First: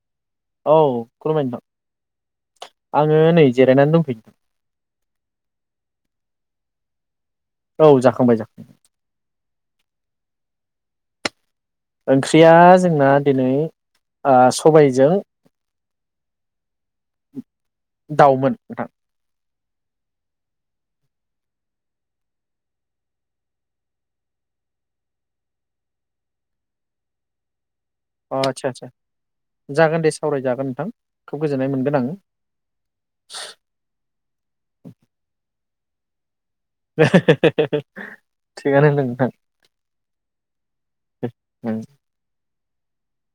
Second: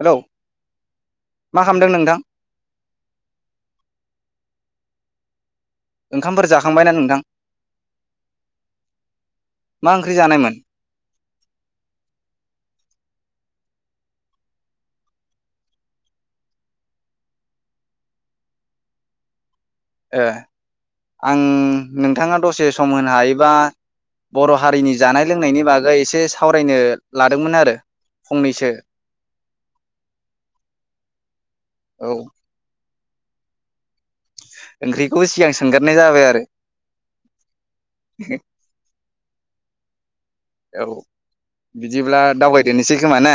Hello औ खुलुमबाय मा खालामदों नोंथां आङो नै जिरायनानै दंथयो। ओंखामफोर जाखांबायना नोंथां औ जाखांबाय मा ओंख्रि जानायमोन ओंख्रिया जोंना दिनै सबायजों दाउमोन नोंथां ए आं नोंथाङा दसे सम होनो हायोबा बर' हारिनि जानाय लोंनायनि बागै एसे सावरायनो लादोंमोन आरो अ आतचा फंनैसो आतचा जागोन दे सावरायजागोन नोंथां खोब गोजोननाय मोनगोन औ आङो [unintelligible] ओंख्रिखौबो सिगां सोंगारनाय जाबाय आरो थिगानो होनदों नों थां औ उम बिदिब्ला दावबाय दोननोसै खोमा ना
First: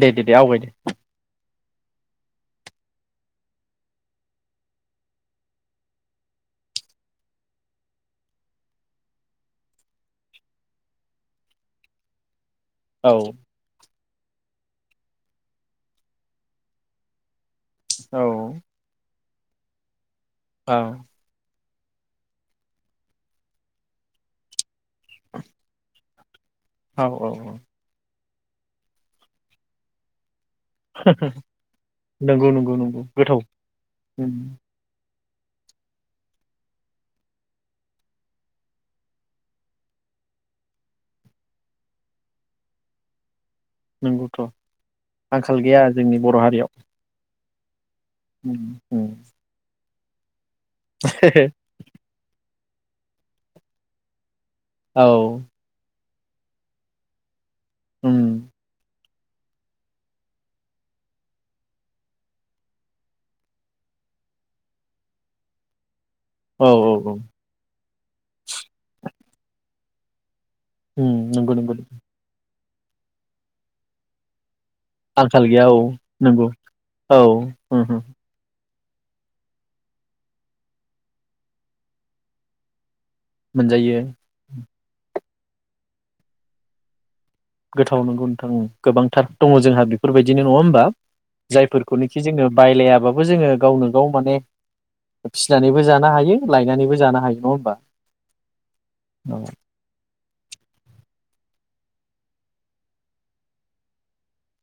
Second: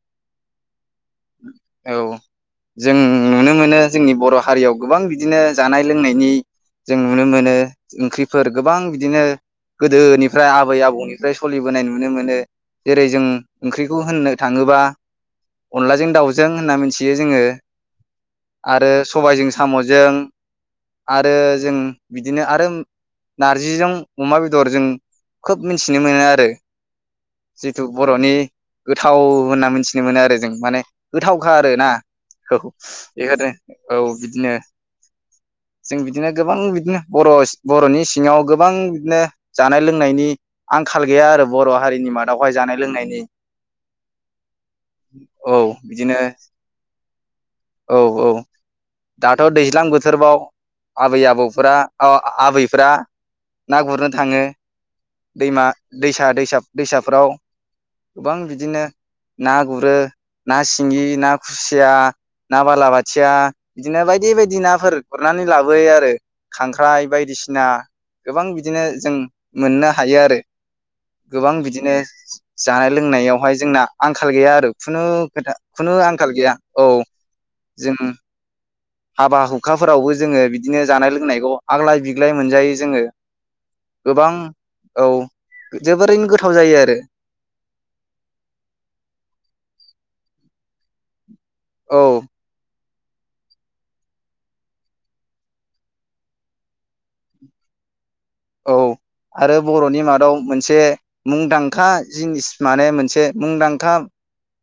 दे दे दे आवगाय दे औ जों नुनो मोनो जोंनि बर' हारियाव गोबां बिदिनो जानाय लोंनायनि जों नुनो मोनो ओंख्रिफोर गोबां बिदिनो गोदोनिफ्राय आबै आबौनि जाय सोलिबोनाय नुनो मोनो जेरै औ जों ओंख्रि बेखौ होननो थाङोब्ला अनला औ सबायजों साम'जों आरो जों बिदिनो आरो नारजिजों अमा बेदरजों खोब मि नुनो मोनो आरो औ औ औ जिथु बर'नि गोथाव होनना मिथिनो मोनो आरो जों माने गोथावखा आरो ना नंगौ औ नंगौ नंगौ गोथाव बेफोरनो औ उम बिदिनो जों बिदिनो गोबां बिदिनो बर' बर'नि सिङाव गोबां बिदिनो जानाय लोंनायनि आंखाल गैया आरो बर' हारिनि मादावहाय जानाय लोंनायनि नंगौथ' औ आंखाल गैया बिदिनो जोंनि बर' हारियाव औ औ उम उम दाथ' दैज्लां बोथोर सोरबाव आबै आबौफोरा आबै फ्रा ना गुरनो थाङो औ दैमा दैसा दैसा दैसाफ्राव उम गोबां बिदिनो ना गुरो ना सिंगि ना खुसिया ना बालाबाथिया बिदिनो बायदि बायदि नाफोर गुरनानै लाबोयो आरो औ औ खांख्राइ औ बायदिसिना गोबां बिदिनो जों मोनोना हायो आरो उम नंगौ गोबां नंगौ बिदिनो जानाय लोंनायावहाय जोंना आंखाल गैया आरो खुनु आंखाल खोथा गैया औ खुनु आंखाल नंगौ गैया औ जों हाबा हुखाफोरावबो जोंङो बिदिनो जानाय लोंनायखौ आग्लाय बिग्लाय मोनजायो जोंङो मोनजायो गोबां औ जोबोरैनो गोथाव जायो आरो गोथाव नगौथां गोबांथार दङ जोंहा बेफोरबायदिनो नङा होमबा औ जायफोरखौनोखि जोंङो बायलायाबा बो जोंङो गावनो गाव माने फिसिनानैबो जानो हायो लायनानैबो जानो हायो नङा होमबा औ आरो बरनि मादाव मोनसे मुंदांखा जिनिस माने मोनसे मुंदांखा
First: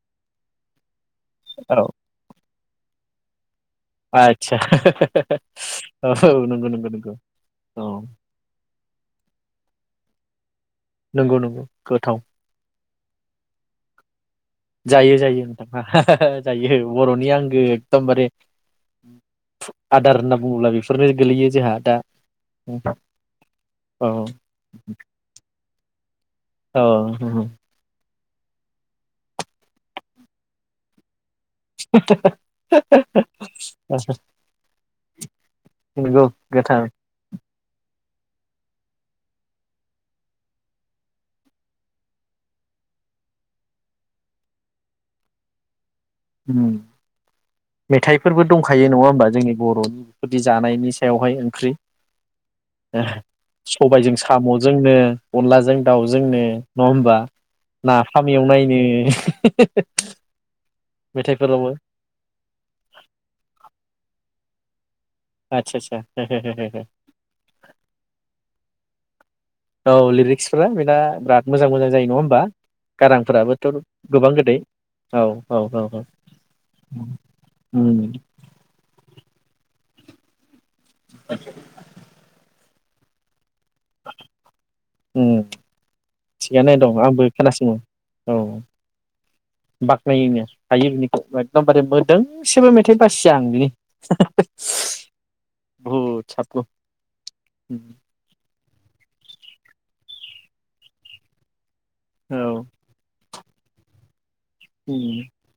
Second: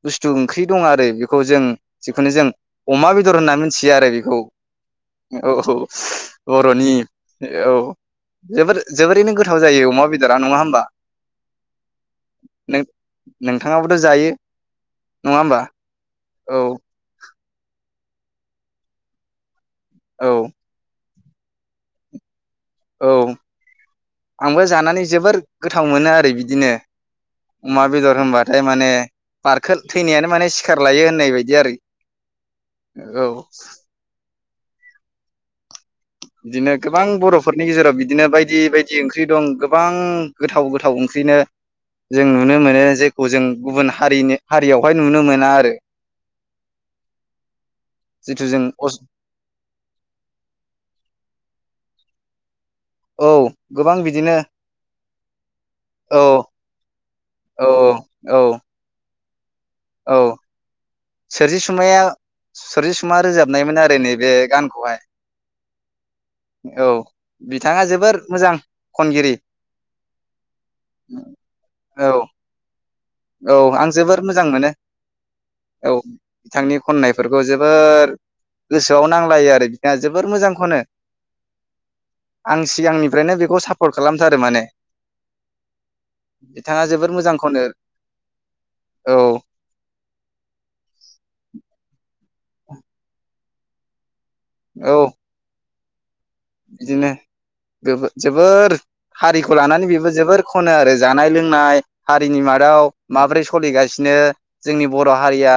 बुस्थु ओंख्रि दं आरो बे खौ जों जिखुनु जों अमा बेदर होनना मि आदसा औ नंगौ नंगौ बर'नि नंगौ औ जोबोर जोबोरैनो गोथाव जायो अमा बेदा नंङा होमबा नंगौ नंगौ गोथाव नों नोंथाङाबोथ जायो जायो नङा जायो होमबा नोंथाङा औ जायो बरनि आं एकतम बारे आदार होनना औ बुंङोब्ला बेफोरनो गोलैयो जोंहा दा औ औ आंबो जानानै जोबोर गोथाव मोनो आरो बि दिनो औ अमा बेदर होमबाथाय माने बारखो थैनायानो माने सिखार लायो होननाय बायदि आरो औ [unintelligible] [unintelligible] बिदिनो गोथां गोबां बरफोरनि गेजेराव बि दिनो बायदि बायदि ओंख्रि दं गोबां गोथाव गोथाव ओंख्रिनो जों नुनो मोनो जेखौ जों गुबुन हारिनि हारियावहाय नुनो मोना आरो उम जिथु मेथाइफोरबो जों दंखायो नङा होमबा जोंनि बर'नि बेफोरदि जानायनि सायावहाय ओंख्रि औ गोबां सबायजों बिदिनो साम'जोंनो अनलाजों औ दाउजोंनो नङा होमबा नाफाम औ एवनायनो [unintelligible] औ मेथाइफोरावबो सोरजिसुमाया सोरजिसुमा रोजाबनायमोन आरो नैबे गान खहाय आचसा आचसा बिथाङा जोबोर मोजां खनगिरि औ लिरिक्सफोरा बेना बिराद मोजां मोजां जायो औ नङा होमबा औ गारांफोराबोथ' आं जोबोर गोबां मोजां गोदै मोनो औ बिथांनि खननायफोरखौ उम जोबोर गोसोआव नांलायो आरो जोबोर मोजांखौनो [unintelligible] आं सिगांनिफ्रायनो बेखौ साफ सापर्ट खालामथारो माने उम थिगानो बिथाङा दं जोबोद आंबो मोजां खनो खोनासङो औ औ बाख्नायोनो हायो बिनिखौ एकदमबारे बोर दोंसेबो मेथाइ बासिया आं बिनि औ बुहुट बिदिनो जोबो जोबोर हारिखौ लानानै बेबो जोबोर खनो आरो जानाय लोंनाय हारिनि औ मादाव माबोरै सोलिगासिनो जोंनि उम बर हारिया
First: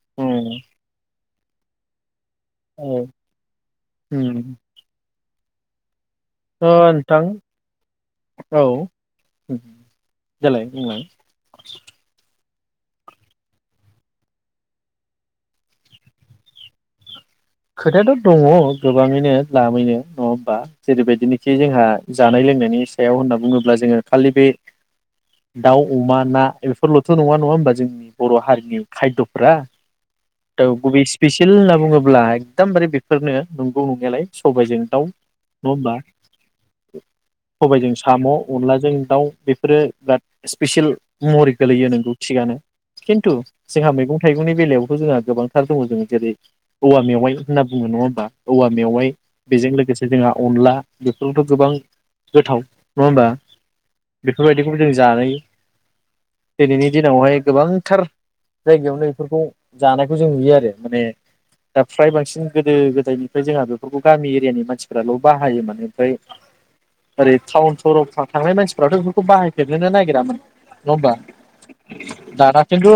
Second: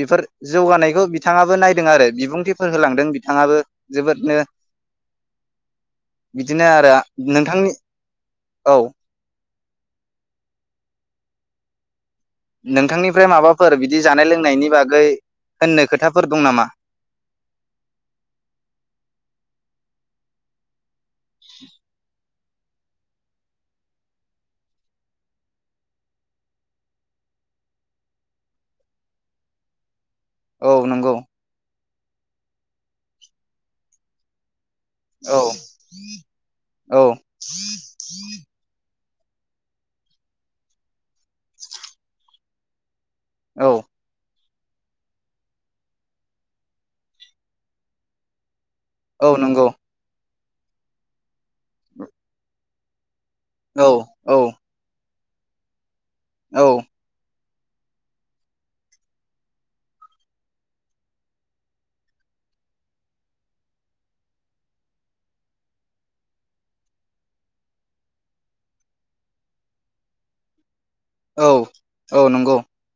बेफोर उम जौगानायखौ बिथाङाबो नायदों आरो बिबुं फोर होलांदों औ बिथाङाबो जोबोदनो उम बिदिनो अ आरोआ नोंथां नोंथांनि औ देलाय बुंलाय नोंथांनिफ्राय माबाफोर बिदि जानाय लोंनायनि बागै होननो खोथाफोर दं नामा? खोथायाथ दङ गोबाङैनो लालामैनो नङा होमबा जेरैबायदिनोखि जोंहा जानाय लोंनाय नायनिनाय सायाव होनना बुङोब्ला जोङो खालि बे दाउ अमा ना बेफोरलथ नङा नङा होमबा जोंनि बर हारिनि खायदफोरा औ गुबै स्पिसियेल होनना बुङो ब्ला एकदमबारे बेफोरनो नंगौ नंनायालाय सबायजों दाउ औ नङा होमब्ला औ सबायजों साम अनलाजों दावउ बेफोरो बिराद स्पेसियेल महरि गोलैयो नोंगौ थिगानो। खिन्थु औ जोंहा मैगं थाइगंनि। बेलायावथ' जोंहा गोबांथार दङ जोङो जेरै-औवा मेवाइ। होनना बुङो नङा होमबा। औवा मेवाइ औ नंगौ बेजों लोगोसे जोंहा। अनला बेफोरथ' गोबां गोथाव नङा होमबा? औ औ बेफोरबायदिखौबो जों जानाय। औ दिनैनि दिनावहाय। गोबांथार जायगायावनो बेफोरखौ जानायखौ जों नुयो आरो माने दा फ्राय बांसिन। सिन गोदो गोदायनिफ्राय जोंहा बेफोरखौ गामि एरियानि मानसिफोराल' बाहायोमोन ओमफ्राय ओरै टाउन सहराव था थांनाय मानसिफोराथ' बेफोरखौ बाहायफेरनोनो नागिरामोन। नङा होमबा? औ औ नंगौ दाना खिन्तु।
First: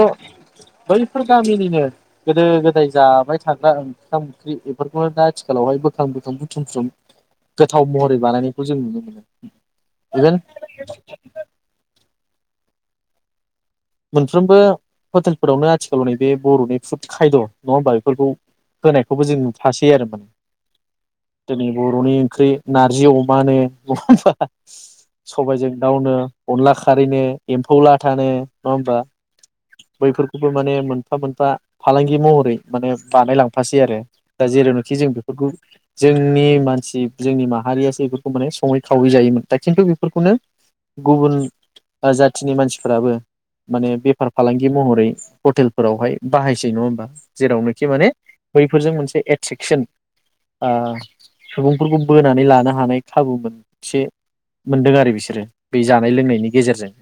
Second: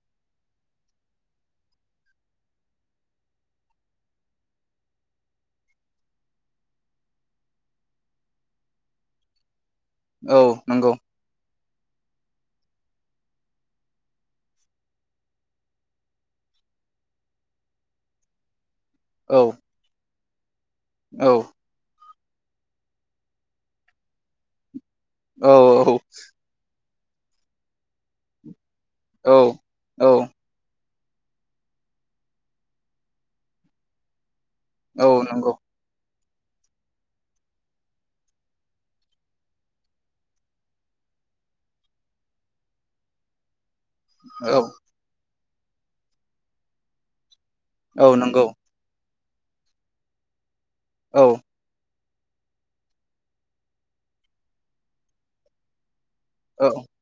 बैफोर गामिनिनो गोदो गोदाय जाबाय थाग्रा। ओंखाम ओंख्रि बेफोरखौनो दा आथिखालावहाय बोखां-बोखां बुथुम-बुथुम गोथाव महरै बानायनायखौ जों नुनो मोनो। इभेन औ नंगौ। मोनफ्रोमबो हटेलफोरावनो आथिखालाव नैबे बर'नि फुड खायद' नङा होमबा बेफोरखौ। होनायखौबो जों औ नुफासै आरो माने। औ दोनै बर'नि। ओंख्रि नारजि अमानो नङा होमबा? सबायाइजों औ दावनो अनला खा। खारैनो एम्फौ लाथानो। नङा होमबा? औ औ बैफोरखौबो माने मोन। मोनफा-मोनफा फालांगि महरै माने बानायलांफासै आरो। दा जेरावनोखि औ जों बेफोरखौ। नंगौ जोंनि मानसि जोंनि माहारियासो बेफोरखौ माने सङै-खावै जायोमोन। दा खिन्थु बेफोरखौनो गुबुन ओ जाथिनि मानसिफ्राबो। माने बेफार औ फालांगि महरै। हटेलफोरावहाय बाहायसै नङा होमबा? जेरावनोखि माने औ नंगौ बैफोरजों मोनसे एद। सिकसोन। आ औ सुबुंफोरखौ। बोनानै लानो हानाय खाबु मोनसे मोनदों आरो बिसोरो बेज। जानाय लोंनायनि औ गेजेरजों।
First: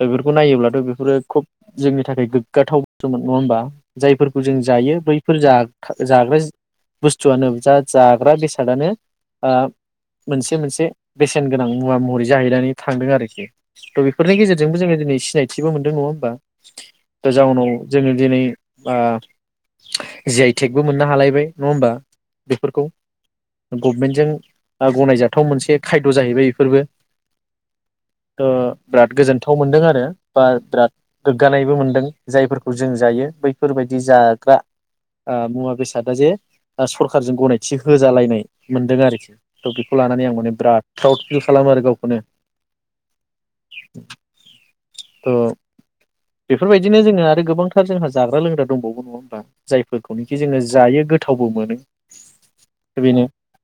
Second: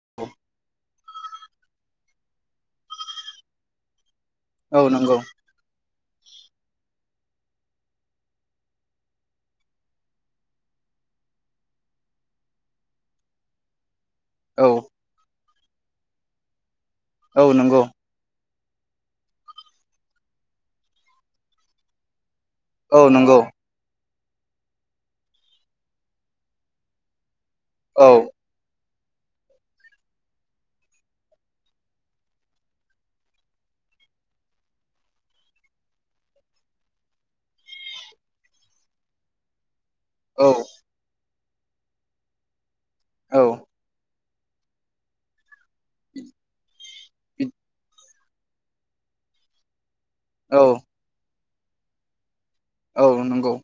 दा बेफोरखौ नायोब्लाथ' बे। फोरो खुब जोंनि थाखाय गोग्गाथाव बाथ्रामोन नङा होमबा जायफोर। जों औ जायो नंगौ बैफोर जा जाग्रा बुस्थुआनो जा जाग्रा बेसादानो आ मोनसे मोनसे बेसेन गोनां मुवा महरै जाहैनानै थांदों आरोखि थ' बेफोरनि औ जोंबो दिनै सिनाय थिबो मोनदों नङा होमबा? औ नंगौ जाउनाव जोंङो दिनै जि आइ टेकबो मोननो हालायबाय नंङा होमबा? बेफोरखौ औ नंगौ गब मेन्टजों ओ गनायजाथाव मोनसे खायद' जाहैबाय बेफोरबो। औ ओ बिराद गोजोन गोथाव मोनदों आरो बा बिराद गोग्गानायबो मोनदों जायफोरखौ जों जायो बैफोरबायदि जाग्रा ओ मुवा बेसादा जे ओ सरखारारजों गनायथि होजालायनाय मोनदों आरोखि थ' बेखौ लानानै आं माने औ बिराद फ्राउड फिल खालामो आरो गावखौनो। औ [inaudible] ओ बेफोरबाय दिनो जोंहा आरो गोबांथार जोंहा जाग्रा-लोंग्रा दंबावो नंङा होमबा जाय फोरखौनोखि जोंङो औ जायो गोथा थावबो मोनो। औ बेनो नंगौ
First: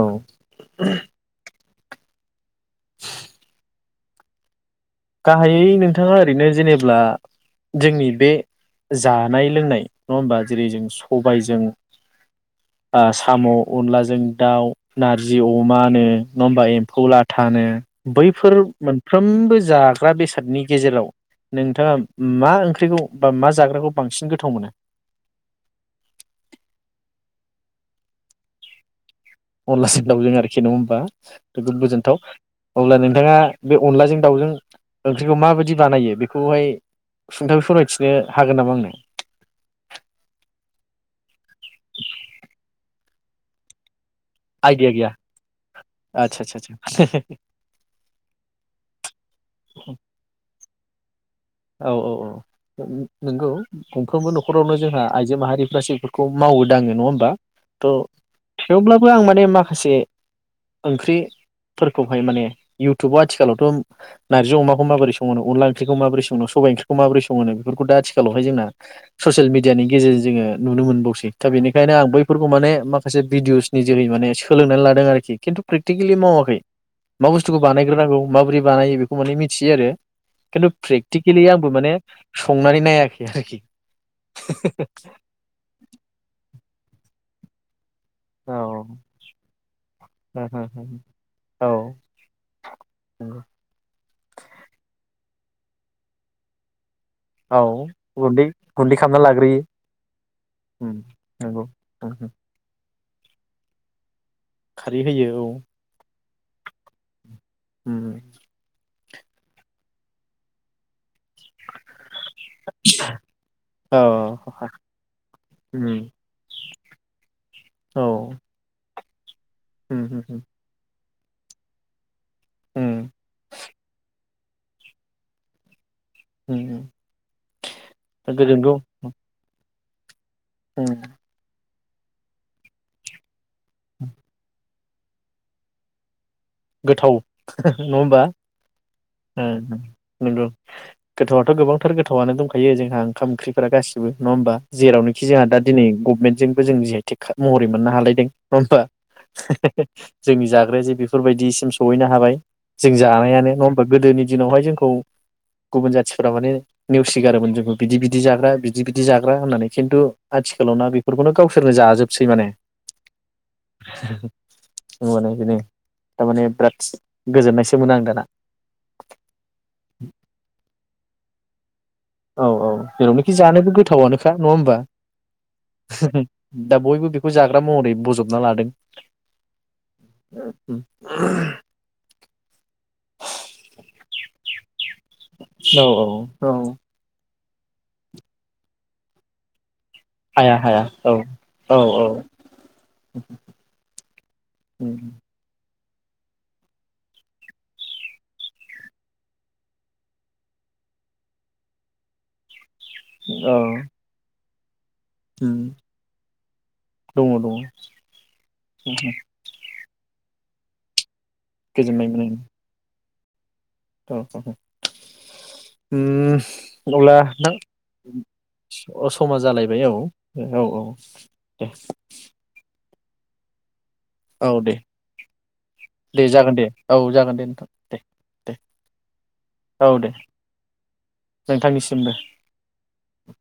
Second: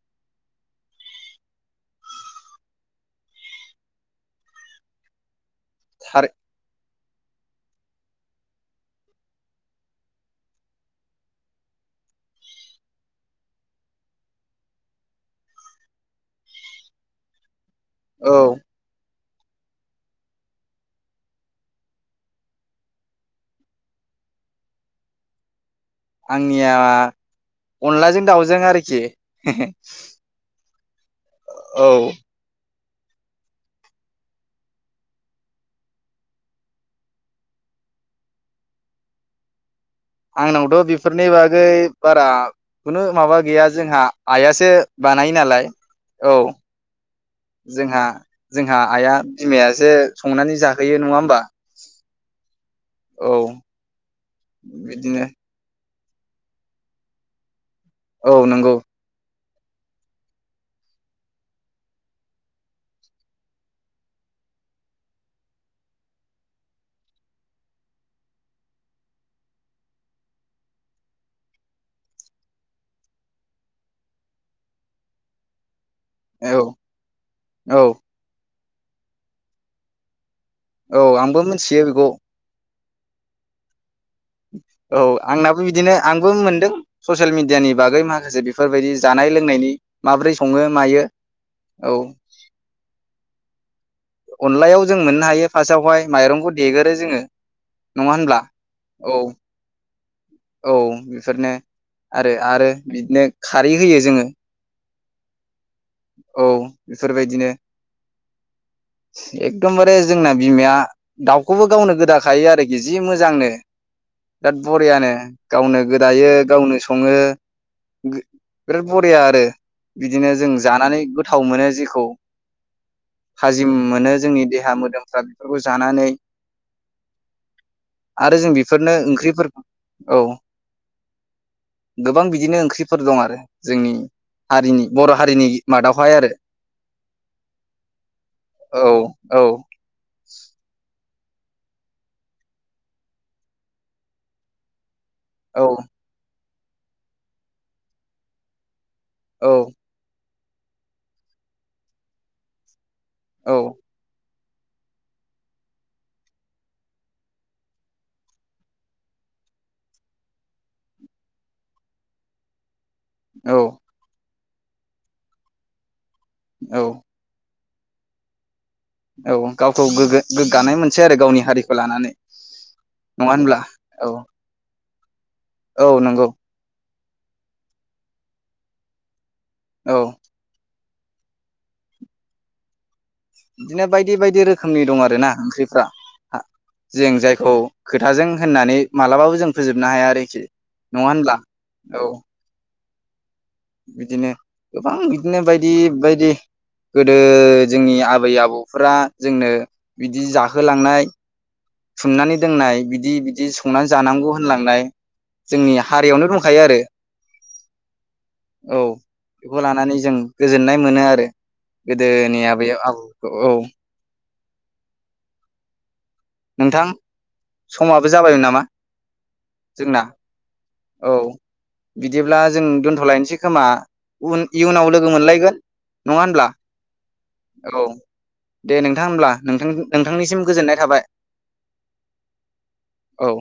औ। [inaudible] [inaudible] गाहायै नोंथांआ थारै ओरैनो जेनेबब्ला जोंनि बे जानाय लोंनाय नंङा होमबा जेरै जों सबायजों ओ साम' अनलाजों दाउ नारजि अमानो नंङा हबा एम्फौ लाथानो औ बैफोर मोन साफ्रोमबो जााग ग्रा बेसादनि गेजेराव नोंथांआ मा ओंख्रिखौ बा मा जाग्राखौ बांसिन गोथाव मोना? आंनिया अनलाजों दाउजों आरोखि अनलाजों दावजों आरोखि नंङा होम बा? जोबोद औ गोजोनथाव। अब्ला नोंथांआ बे अनलाजों दाउजों ओंख्रिखौ माबायदि बानायो बेखौहाय सुंथाबै फोरमायथिनो हागोन नामा आंनो? आंनावथ' बेफोरनि बागै बारा खुनु माबा गैया जोंहा आइयासो आइदिया गैया बानायो नालाय औ। आदसा आदसा आदसा जोंहा जोंहा आइया बिमायासो संनानै जाहोयो नंङा होमबा? औ औ औ औ नोंगौ गंफ्रोमबो न न'खरावनो जोंहा बिदिनो आइजो माहारि गासैफोरखौ मावो दाडो़ नङा होमबा थ' औ नंगौ थेवब्लाबो आं माने माखा खासे ओंख्रिफोरखौहाय माने युउटुबाव आथिखालावथ' नारजि अमाखौ माबोरै सङो अनला ओंख्रिखौ माबोरै संङो उनाव सबाय ओंख्रिखौ माबोरै संहो बेफोरखौ दा आथिखालावहाय जोंना ससियेल मिडियानि गेजेरजों जोङो नुनो मोनबावसै दा बेनिखायनो आं बैफोरखौ माने माखासे भिडिअसनि जोहै माने सोलोंनानै लादों आरोखि खिन्थु फ्रेक्थिकेलि मावाखै औ मा बुस्थुखौ औ बानायग्रोनांगौ माबोरै बानायो बेखौ माने मिथियो आरो औ खिन्थु प्रेटिकेलि आंबो मिथियो माने बेखौ संनानै नायाखै आरोखि औ आंनाबो बिदिनो आंबो मोनदों ससियेल मिडियानि बागै माखासे औ बेफोरबायदि जानाय लोंनायनि माब्रै सङो मायो औ नोंगौ अनलायाव जों मोननो हायो फार्स्टआवहाय माइरंखौ देगोन औ गुन्दै गुन्दै औ खालामना लाग्रोयो औ बेफोरनो नंगौ आरो आरो बिदिनो खारै होयो जोङो खारै होयो औ औ बेफोरबायदिनो उम एकदमबारे जोंना बिमाया दाउखौबो गावनो गोदाखायो आरोखि जि मोजांनो औ बिराद बरियानो गावनो उम गोदायो गावनो सङो औ बिराद बरिया आरो उम बिदिनो उम जोङो माने गोथाव मोनो जेखौ उम थाजिम मोनो जोंनि देहा मोदोमफ्रा बेफोरखौ जानानै उम आरो जों बेफोरनो ओंख्रि औ हम गोबां बिदिनो ओंख्रिफोर दं आरो जोंनि हारिनि बर' हारिनि मादावहाय आरो गोथाव नंङा होमबा औ औ नंगौ गोथावाथ गोबांथार गोथावानो दंखायो जोंहा ओंखाम ओंख्रिफोरा गासिबो नङा होमबा जेरावनो खि जोंहा दा औ दिनै गभमेन्टजों जों जि आइ टेक खा महरै मोननो हालायदों नंङा होमबा [unintelligible] औ जोंनि जाग्राया जे बे फोरबायदिसिम सहैनो हाबाय जों जानायानो औ नंङा होमबा गोदोनि दिनावहाय जोंखौ गुबुन जाथिफोरा माने नेवसिगारोमोन जोंखौ बिदि बिदि जाग्रा बिदि बिदि जाग्रा होननानै खिन्थु आथिखालाव ना बेफोरखौनो गावसोरनो जाजोबसै माने। औ [unintelligible] औ माने बेनो थारमाने औ बिरादस गोजोननायसो मोनो आं दाना औ गावखौ गोगो गोग्गानाय मोन सै आरो गावनि हारि औ औ जेरावनोखि जानोबो औ गोथावानोखा नंंङा होमबा औ नंगौ दा बयबो बे खौ जाग्रा महरै बजबना लादों। [inaudible] [inaudible] औ बिदिनो बायदि बायदि रोखोमनि दं आ रोना ओंख्रिफ्रा औ औ औ जों जाय औ खोथाजों होननानै मालाबाबो जों फोजोब हाया हाया औ औ औ बिदिनो दङ गोबां बिदिनो बाय दि बायदि गोदो जोंनि आबै आबौफोरा जोंनो बिदि जाहोलांनाय सुमनानै दोननाय बिदि बिदि संनानै जानांगौ होनलांनाय जोंनि हारियावनो दंखायो आरो दङ औ बेखौ लानानै जों गोजोननाय मोनो आरो गोजोननाय गोदोनि आबैयाव आबौ औ [inaudible] ओम नोंथां अब्ला नोंथां समाबो जाबायमोन नामा अ समा जालायबाय जोंना औ औ। औ दे बिदिब्ला जों दोन थ'लायनोसै खोमा? उन औ दे इयुनाव लोगो मोनलायगोन नङा दे होनब्ला जागोन दे औ जागोन दे नोंथां औ दे दे नोंथां होनब्ला औ दे नोंथां-नोंथांनिसिम गोजोननाय थाबाय नोंथांनिसिमबो दे औ।